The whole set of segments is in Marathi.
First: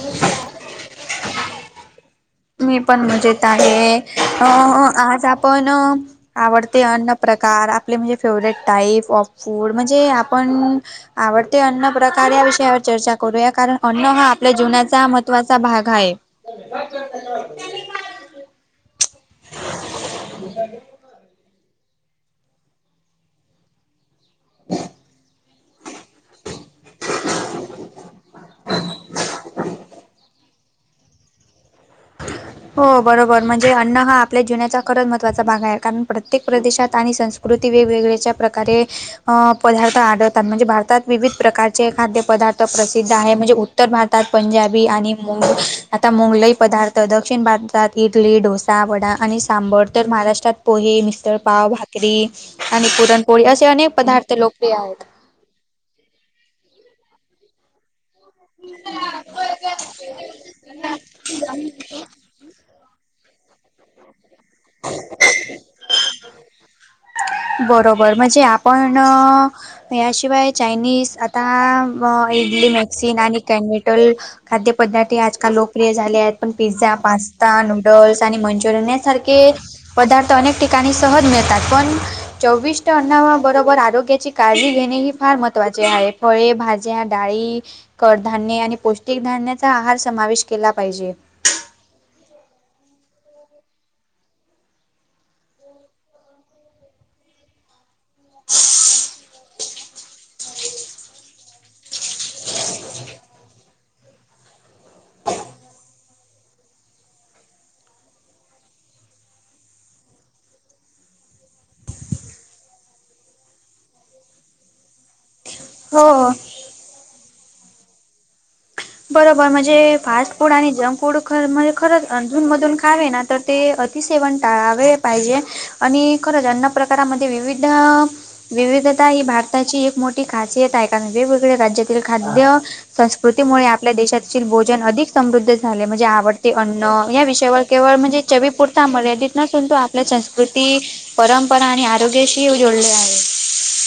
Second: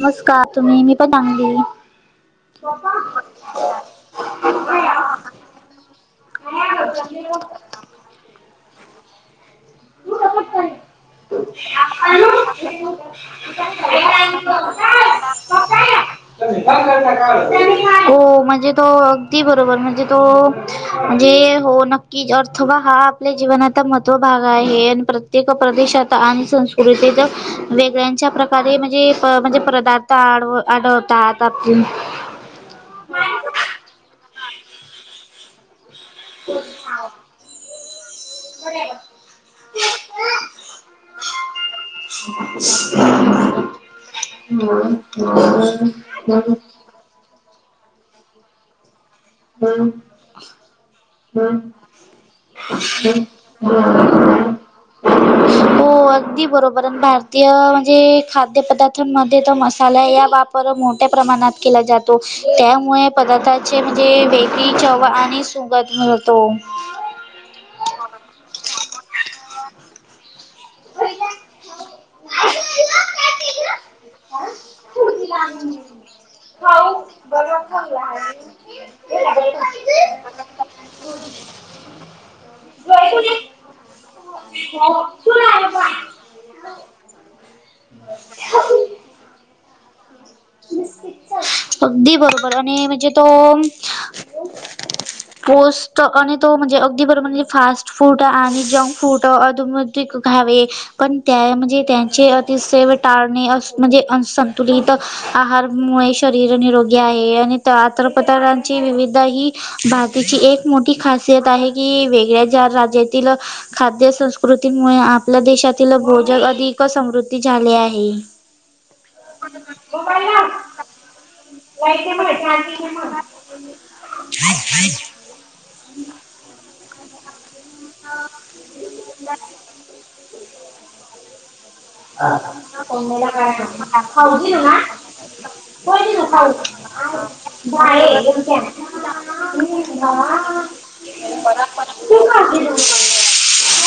नमस्कार तुम्ही मी पण चांगली मी पण मजेत आहे. हा आज आपण, आवडते अन्न प्रकार, आपले म्हणजे फेवरेट टाईप ऑफ फूड म्हणजे आपण, आवडते अन्न प्रकार या विषयावर चर्चा करूया. कारण अन्न हा आपल्या जीवनाचा महत्त्वाचा भाग आहे. हो. म्हणजे तो अगदी बरोबर. म्हणजे तो, म्हणजे हो. नक्की अर्थवा हा आपल्या जीवनाचा महत्त्व भाग हे प्रत्येक प्रदेशात आणि संस्कृतीत वेगळ्यांच्या प्र कधी म्हणजे म्हणजे पदार्थ आढ आढळतात. आपली हो बरोबर. म्हणजे अन्न हा आपल्या जीवनाचा खरंच महत्त्वाचा भाग आहे. कारण, प्रत्येक प्रदेशात आणि संस्कृती वेगवेगळ्याच्या प्रकारे अ पदार्थ आढळतात. म्हणजे भारतात विविध प्रकारचे खाद्यपदार्थ प्रसिद्ध आहे म्हणजे उ उत्तर भारतात पंजाबी आणि मुंग आता मुंगलई पदार्थ, दक्षिण भारतात इडली डोसा वडा वडा आणि सांबर तर महाराष्ट्रात पोहे, मिसळपाव आणि भाकरी आणि पुरणपोळी असे अनेक पदार्थ लोकप्रिय आहेत. हो. अगदी बरोबर आणि भारतीय म्हणजे, खाद्य पदार्थांमध्ये तर मसाल्या ह्या वापर मोठ्या प्रमाणात केला जातो. त्यामुळे, पदार्थाचे म्हणजे बेकरी चव आणि सुंगध येतो. बरोबर म्हणजे आपण अ याशिवाय चायनिज आता इडली मॅक्सीन आणि कॅनीटल खाद्यपदार्थे आजकाल लोकप्रिय झाले आहेत. पण पिझ्झा पास्ता नू नुडल्स आणि मंचुरियन यासारखे पदार्थ अनेक ठिकाणी सहज मिळतात. पण चोविष्ट अन्ना बरोबर आरोग्याची काळजी घेणे ही फार महत्त्वाचे आहे फळे, भाजी ज्या डाळी कडधान्य आणि पौष्टिक धान्यचा आहार समावेश केला पाहिजे अगदी बरोबर आणि म्हणजे तो पौष्ट आणि तो म्हणजे अगदी बर म्हणजे फास्ट फूड आणि जंक फूड तर आधुन, मधुन ते खावे पण त्या म्हणजे त्यांचे अतिसेव टाळणे म्हणजे असंतुलित आहारमुळे शरीर निरोगी आहे आणि आत पतांची विविध ही भारतीची एक मोठी खासियत आहे की वेगळ्या ज्या राज्यातील खाद्य संस्कृतीमुळे आप पल्या देशातील हो भोजन अधिक समृद्धी झाले आहे बरोबर म्हणजे फास्ट फूड आणि जंक फूड खर म्हणजे खरं अधुून मधून खावे ना तर ते अतिसेवन टाळावे पाहिजे आणि खरंच अन्न प्रकारामध्ये विविध विविधता ही भारताची एक मोठी खासियत आहे कारण वेगवेगळ्या राज्यातील खाद्य संस्कृतीमुळे [unintelligible] आपल्या देशातील भोजन अधिक समृद्ध झाले म्हणजे आवडते अन्न या विषयावर केवळ म्हणजे चविपुरत त्यामुळेच तिथनं [unintelligible] आपल्या संस्कृती परंपरा आणि आरोग्याशी जोडले आहे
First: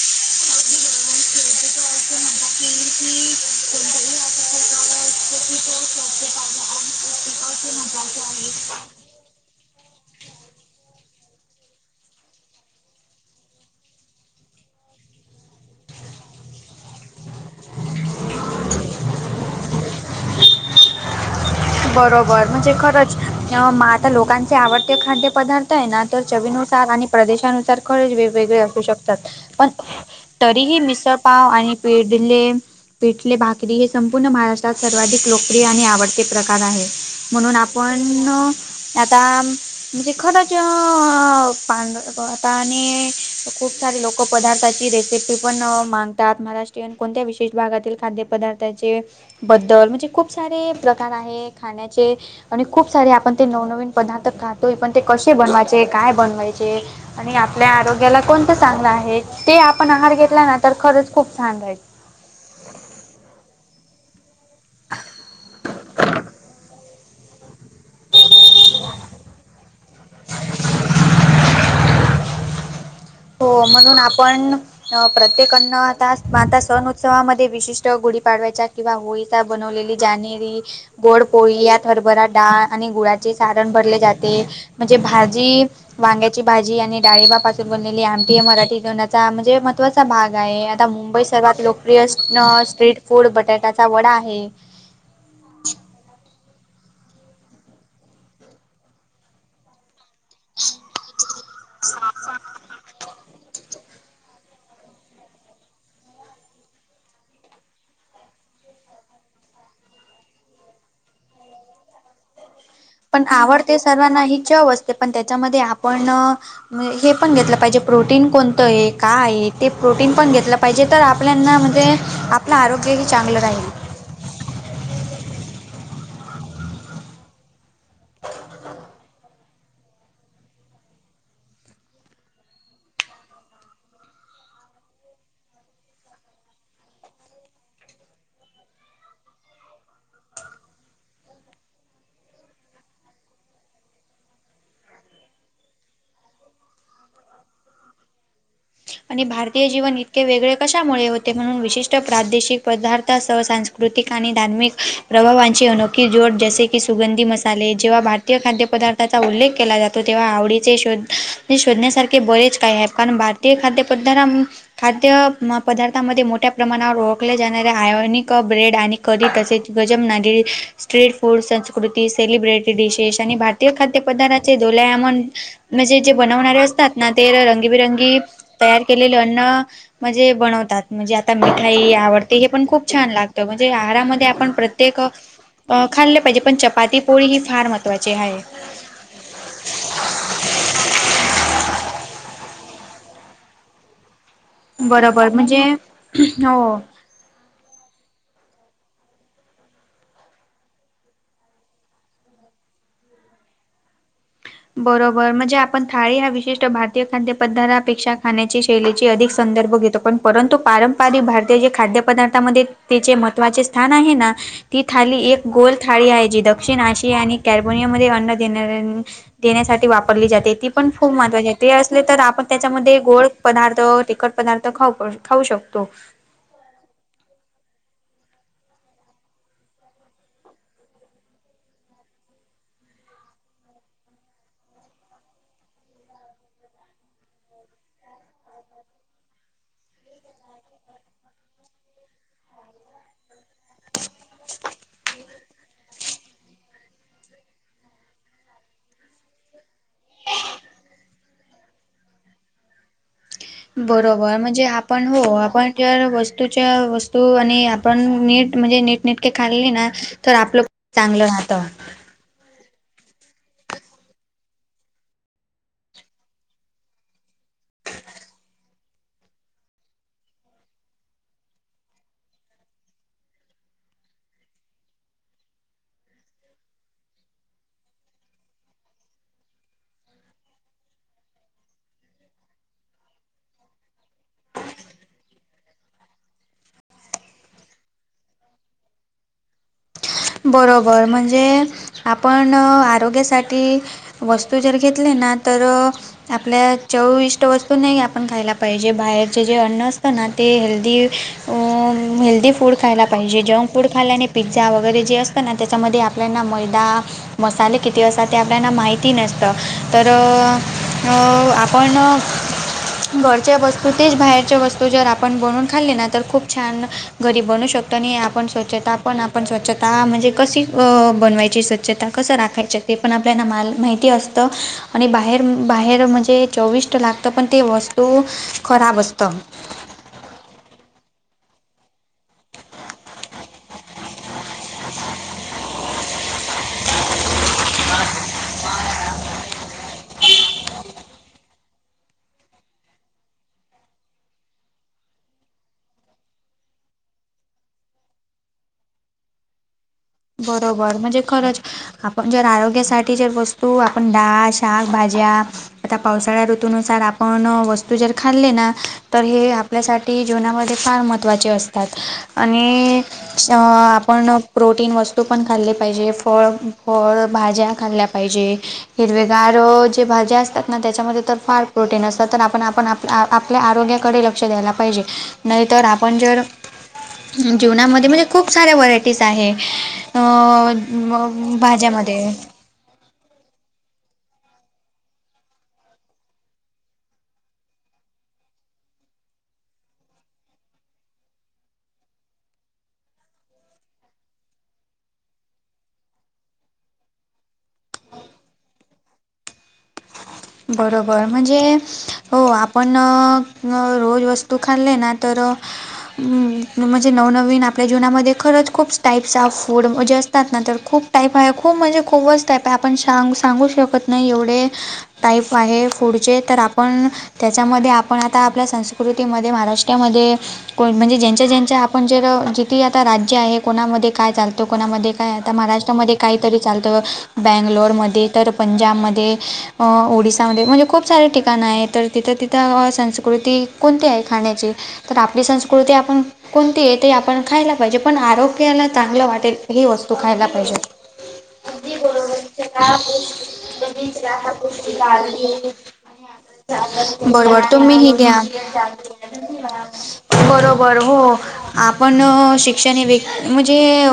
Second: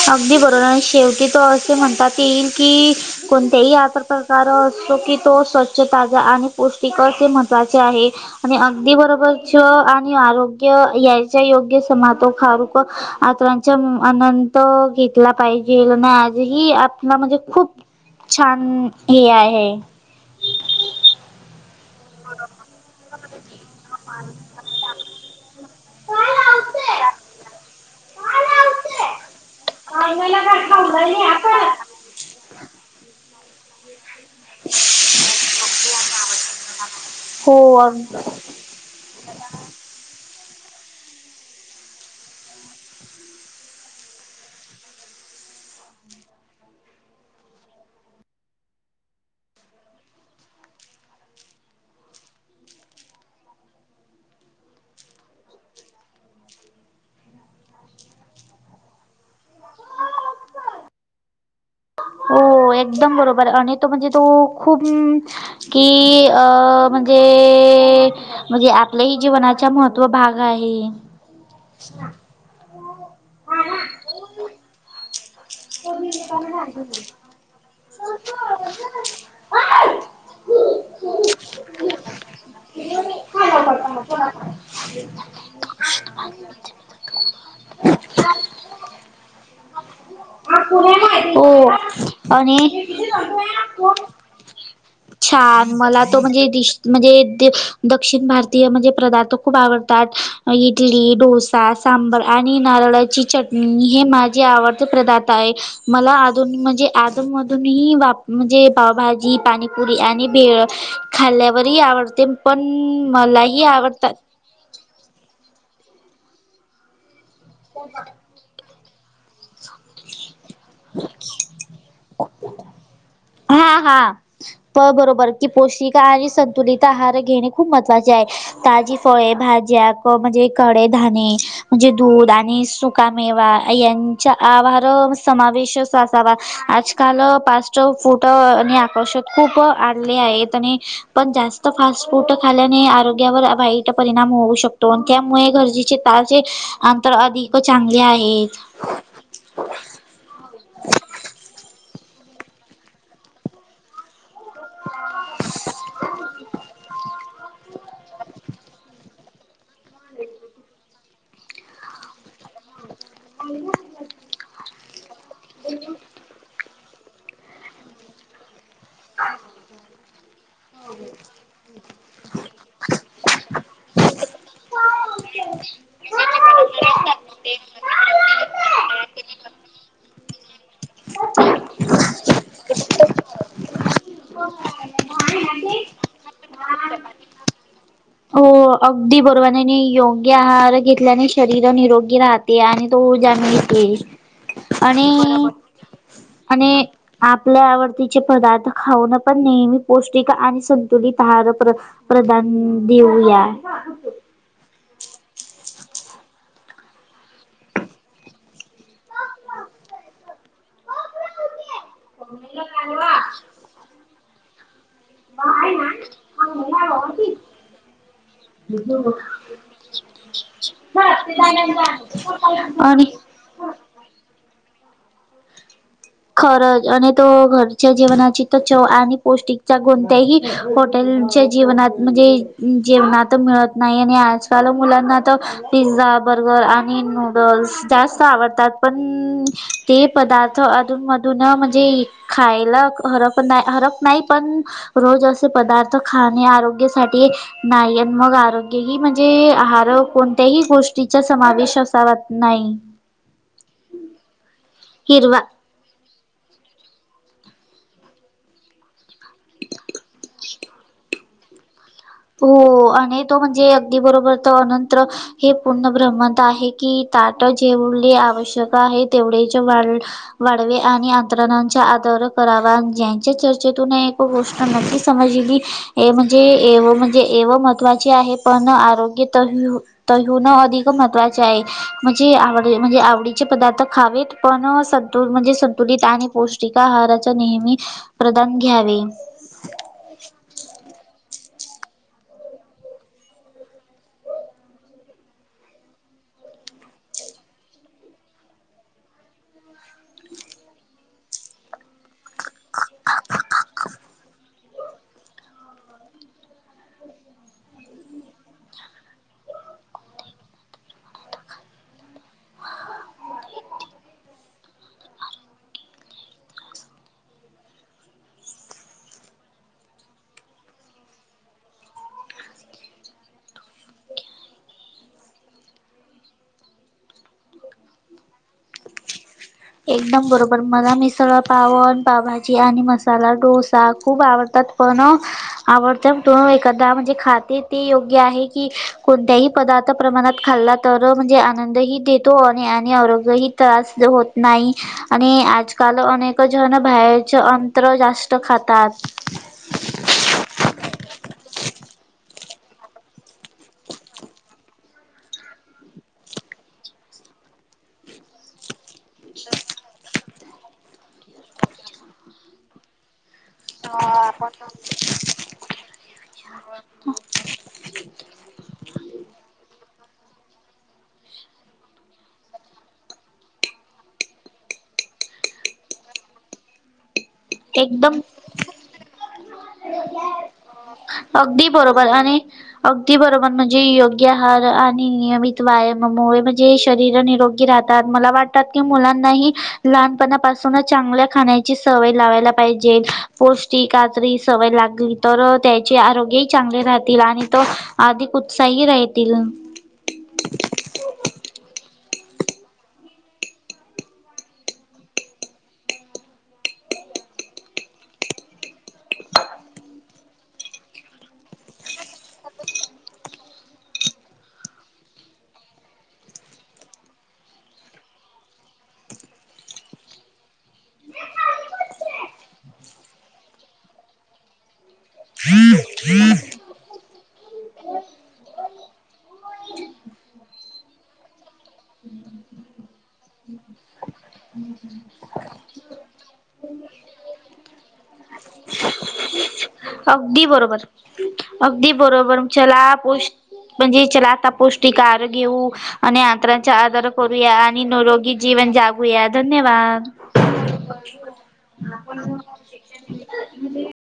अगदी बरोबर शेवटी तो असे म्हणतात येईल की कोणत्याही अ प्रकार असतो की तो स्वच्छताचा आणि पौष्टिक हे महत्त्वाचे आहे आणि अगदी बरोबरच आणि आरोग्य याच्या योग्य समातो खारूक आत त्या आनंत घेतला पाहिजे आणि आजही आपला म्हणजे खूप छान हे आहे बरोबर म्हणजे खरंच म आता लोकांचे आवडते खाद्यपदार्थ त ये ना तर चवीनुसार आणि प्रदेशानुसार कही वेगवेगळे असू शकतात पण तरीही मिसळ पाव आणि पेडले पिठले भाकरी हे संपूर्ण महाराष्ट्रात सर्वाधिक लोकप्रिय आणि आवडते प्रकार कार आहे हो म्हणून अग आपण ते आता [unintelligible] खूप सारे लोक पदार्थाची रेसिपी पण मागतात महाराष्ट्रीयन कोणत्या विशेष भागातील खाद्यपदार्थाचे बदल म्हणजे खूप सारे प्रकार आहे खाण्याचे आणि खूप सारे आपण ते नवनवीन पदार्थ खातोय पण ते कसे बनवायचे काय बनवायचे आणि आपल्या आरोग्याला कोणतं चांगलं आहे ते आपण आहार घेतला ना तर खरंच खूप छान राहील हो एकदम बरोबर आणि तो म्हणजे तु खूप की अ म्हण ते म्हणजे आपलंही जीवनाचा महत्त्व भाग आहे [unintelligible] हो म्हणून आपण अ प्रत्येकना आता, आता सण उत्सवामध्ये विशिष्ट गुढी पाडवायच्या किंवा होळी बनवलेली जानेरी गोड पोळी यात हरभरा डाळ आणि गुळाचे सारण भरले जाते म्हणजे भाजी वांग्याची भाजी आणि डाळिंबा पासून बनलेली आ [unintelligible] मराठी सनाचा म्हणजे महत्त्वाचा भाग आता मुंबई सर्वात हो लोकप्रिय आणि स्ट्रीट फूड बटाट्याचा वडा आहे छान मला तो म्हणजे डिश म्हणजे दक्षिण भारतीय म्हणजे पदार्थ खूप आवडतो ताट ईडली डोसा सांबर आणि नारळाची चट हे माझे आवडते पदा मला अधून म्हणजे आ मधून ही म्हणजे पावभाजी पाणीपुरी पुरी आणि भेळ खाल्ल्यावरही आवडते. पण पण मलाही आवडते आवडतात. सर्वांना हे चाव ते पण त्याच्यामध्ये आपण हे पण घेतल पाहिजे प्रोटीन कोणत हे. काय ते प्रोटीन पण घेतल पाहिजे तर आपल्याना म्हणजे आपल आरोग्यही चांगल राहील. हा हा प बरोबर की पोष्टिक आणि संतुलित आहार घेणे खूप महत्त्वाचे आहे. ताजी फळे भाज्या क म्हणजे कडे धाने म्हणजे दूध आणि सुकामेवा यांचा आहार समावेश अस असावा. आजकाल फास्ट फुट आणि आकर्षात खूप आणले आहेत आणि पण जास्त फास्ट फूड खाल्याने आरोग्यावर वाईट परिणाम होऊ शकतो आणि त्यामुळे गरजेचे जे अंतर अधिक चांगले आहेत. आणि भारतीय जीवन इतके वेगळे कशामुळे होते म्हणून विशिष्ट प्रादेशिक पदार्थ सहसा कुठ कृतिक आणि धार्मिक प्रभावांची अनोखी जोड जसे की सुगंधी मसाले- जेव्हा भारतीय खादयपदार्थाचा उल्लेख केला जातो तेव्हा आवडीचे शोध शोधण्यासारखे ते बरेच काय आहेत कारण भारतीय खाद्य पद् खाद्य पदार्थामध्ये मोठ्या प्रमाणावर ओळखल्या जाणाऱ्या आयोनिक ब्रेड आणि कधी तसेच गजम नागिरी स्ट्रीट फूड स कृती सेलिब्रेटी दिशेश आणि भारतीय खाद्य पदार्ाचे डोलेआमन म्हणजे जे बनवणारे असतात ना ते रंगींबिरंगी तयार केलेले अन्न म्हणजे बनवतात म्हणजे आता मिठाई आवडते हे पण खूप छान लागत म्हणजे आहारामध्ये आपण प्रत्य तेक खाल्ले पाहिजे पण चपाती पोळी ही फार महत्त्वाची आहे. हो अगदी बरोबर योग्य आहार घेतल्याने शरीर निरोगी राहते आणि तो ऊर्जा हम बरोबर म्हणजे हो आणि आपल्या आवडतीचे पदार्थ खाऊन पण नेहमी पौष्टिक आणि संतुलित आहार प्रधान देऊया. बरोबर म्हणजे आपण थाळी हा विशिष्ट भारतीय खाद्य पदार्थ पेक्षा खाण्याची शैलीची अधिक संदर्भ घेतो पण परंतु पारंपरिक भारत ते जे खाद्य पदार्थामध्ये तेचे महत्वाचे स्थान आहे ना ती थाली एक गोल थाळी आहे जी दक्षिण आशिया आणि कॅर्बोनिया मध्ये अन्न देणाऱ्यां देण्यासाठी वापरली जाते ती पण खूप महत्त्वाची ते असले तर आपण त्याच्यामध्ये आणि गोड पदार्थ तिखट पदार्थ खाऊ -खाऊ शकतो. खरच आणि तो घरच्या जेवणाची तर चव आणि पौष्टिकच्या कोणत्याही हॉटेलच्या जीवनात म्हणजे जेवनात मिळत नाही आणि आज चालू मुलांना तर पिझ्झा बर्गर आणि नूडल्स जास्त आवडतात पण ते पदार्थ अ अधून मधून म्हणजे खायला हरप- हरप नाही पण रोज अ पदार्थ खाणे आरोग्यासाठी नाही मग आरोग्यही म्हणजे आहार कोणत्याही गोष्टीचा समावेश असावा नाही. बरोबर म्हणजे आपण हो हिरवा आपण जर वस्तूच्या वस्तू आणि आपण नीट म्हणजे नीट नेटके खाल्ले ना तर आपल चांगल राहत. हो आणि तो म्हणजे अगदी बरोबर त अनंतर हे पुूर्ण भ्रमत आहे की ताट जेवढे आवश्यक आहे तेवढेच वाढ वाढवे आणि अंत्रणच्या आधार करावा, ज्यांच्या चर्चेतून एक गोष्ट नक्की समजली‌. हे म्हणजे, एव म्हणजे, एव महत्त्वाची आहे. पण आरोग्य तही तर होऊन अधिक महत्त्वाचे आहे. म्हणजे आवडी- म्हणजे आवडीचे पदार्थ खावेत. पण संतु -म्हणजे संतुलित आणि पौष्टिक आहाराचा नेहमी प्रदान घ्यावे. बरोबर! म्हणजे आपण आरोग्यासाठी वस्तू जर घेतले ना तर आपल्या चव इष्ट वस्तू नाही आपण खायला पाहिजे, बाहेरचे जे अन्न असत ना. ते हेल्दी अं हेल्दी फूड खायला पाहिजे. जंक फूड खायल्याने पिझ्झा वगैरे जे असतं ना त्याच्यामध्ये आपल्याना मैदा मसाले किती असत ते आपल्याला माहिती नसत, तर अ पण घरच्या वस्तू तेच बाहेरच्या वस्तू जर आपण बनून खाल्ली ना तर खूप छान घरीब बनू शकतो नाही आपण स्वच्छता पण आपण स्वच्छ ता म्हणजे कशी अ बनवायची स्वच्छता कसं राखायची ते पण आपल्याला मल -माहिती असतं. आणि बाहेर बाहेर म्हणजे चोविष्ट लागतं पण ते वस्तू खराब असतं. एकदम बरोबर मला मिसळ पावन, पावभाजी आणि मसाला डोसा खूप आवडतात. पण आवडत त एखादा म्हणजे खाते ते योग्य आहे, की कोणत्याही पदार्थ प्रमाणात खाल्ला तर म्हणजे आनंदही देतो, आणि -आणि आरोग्यही त्रास होत नाही. आणि आजकाल अनेक जण बाहेरचे अंतर जास्त खातात. बरोबर! म्हणजे खरंच. आपण जर आरोग्यासाठी जर वस्तू आपण डाळ, शाक, भाज्या आता पावसाळ्या ऋतूननुसार आपण वस्तू जर खाल्ले ना तर हे आपल्यासाठी जीवनामध्ये फार महत्त्वाचे असतात आणि श आपण प्रोटीन वस्तू पण खाल्ली पाहिजे, फळ- फळ भाज्या खाल्ल्या पाहिजे. हिरवेगार जे भाज्या असतात ना त्याच्यामध्ये तर फार प्रोटीन असतात, तर आपण- आप आपल्या आरोग्याकडे लक्ष द्यायला पाहिजे. नाहीतर आपण जर जेवणामध्ये एकदम म्हणजे खूप साऱ्या व्हरायटीज आहे. अ अगदी बरोबर भाज्यामध्ये आणि अगदी बरोबर! म्हणजे योग्य आहार आणि नियमित व्यायाममुळे म्हणजे शरीर निरोगी राहत. मला वाटतात की मुलांनाही लहानपणापासूनच चांगल्या खाण्याची सवय लावाय हागायला पाहिजे. पौष्टिक कातरही सवय लागली तर त्याचे आरोग्य चांगले राहतील आणि तो आधी उत्साही राहतील. बरोबर म्हणजे! हो आपण रोज वस्तू खाल्ले ना तर हम, म्हणजे नवनवीन आपल्या जीवनामध्ये खरंच खूप टाईप्स ऑफ फूड म्हणजे असतात ना तर खूप टाईप आहे खूप म्हणजे खूच टाईप आहे आपणां सांगू शकत नाही एवढे. टाईप आहे पुढचे तर आपण त्याच्यामध्ये आपण आता आपल्या संस्कृतीमध्ये महाराष्ट्रामध्ये को म्हणजे ज्यांच्या ज्यांच्या आपण जे जिथती आता राज्य आहे कोणामध्ये काय चालतो, कोणामध्ये काय आता महाराष्ट्रामध्ये काहीतरी चालतं, बँंगलोरमध्ये, तर पंजाबमध्ये, अ ओडिसामध्ये म्हणजे खूप सारे ठिकाणं आहे, तर तिथं तिथं संस्कृती कोणती आहे खाण्याची? तर आपली संस्कृती आपण कोणती आहे त आपण खायला पाहिजे, पण आरोग्याला चांगलं वाटेल. ही वस्तू खायला अगदी पाहिजे बरोबर, अगदी बरोबर, चला पोस्ट म्हणजे चला आता पोस्ट कि कार घेऊ आणि अंतरांचा आदार करूया बरोबर आणि तुम्हीही निरोगी घ्या जीवन जागूया धन्यवाद! बरोबर हो आपण शिक्षणे व्यक् म्हणजे.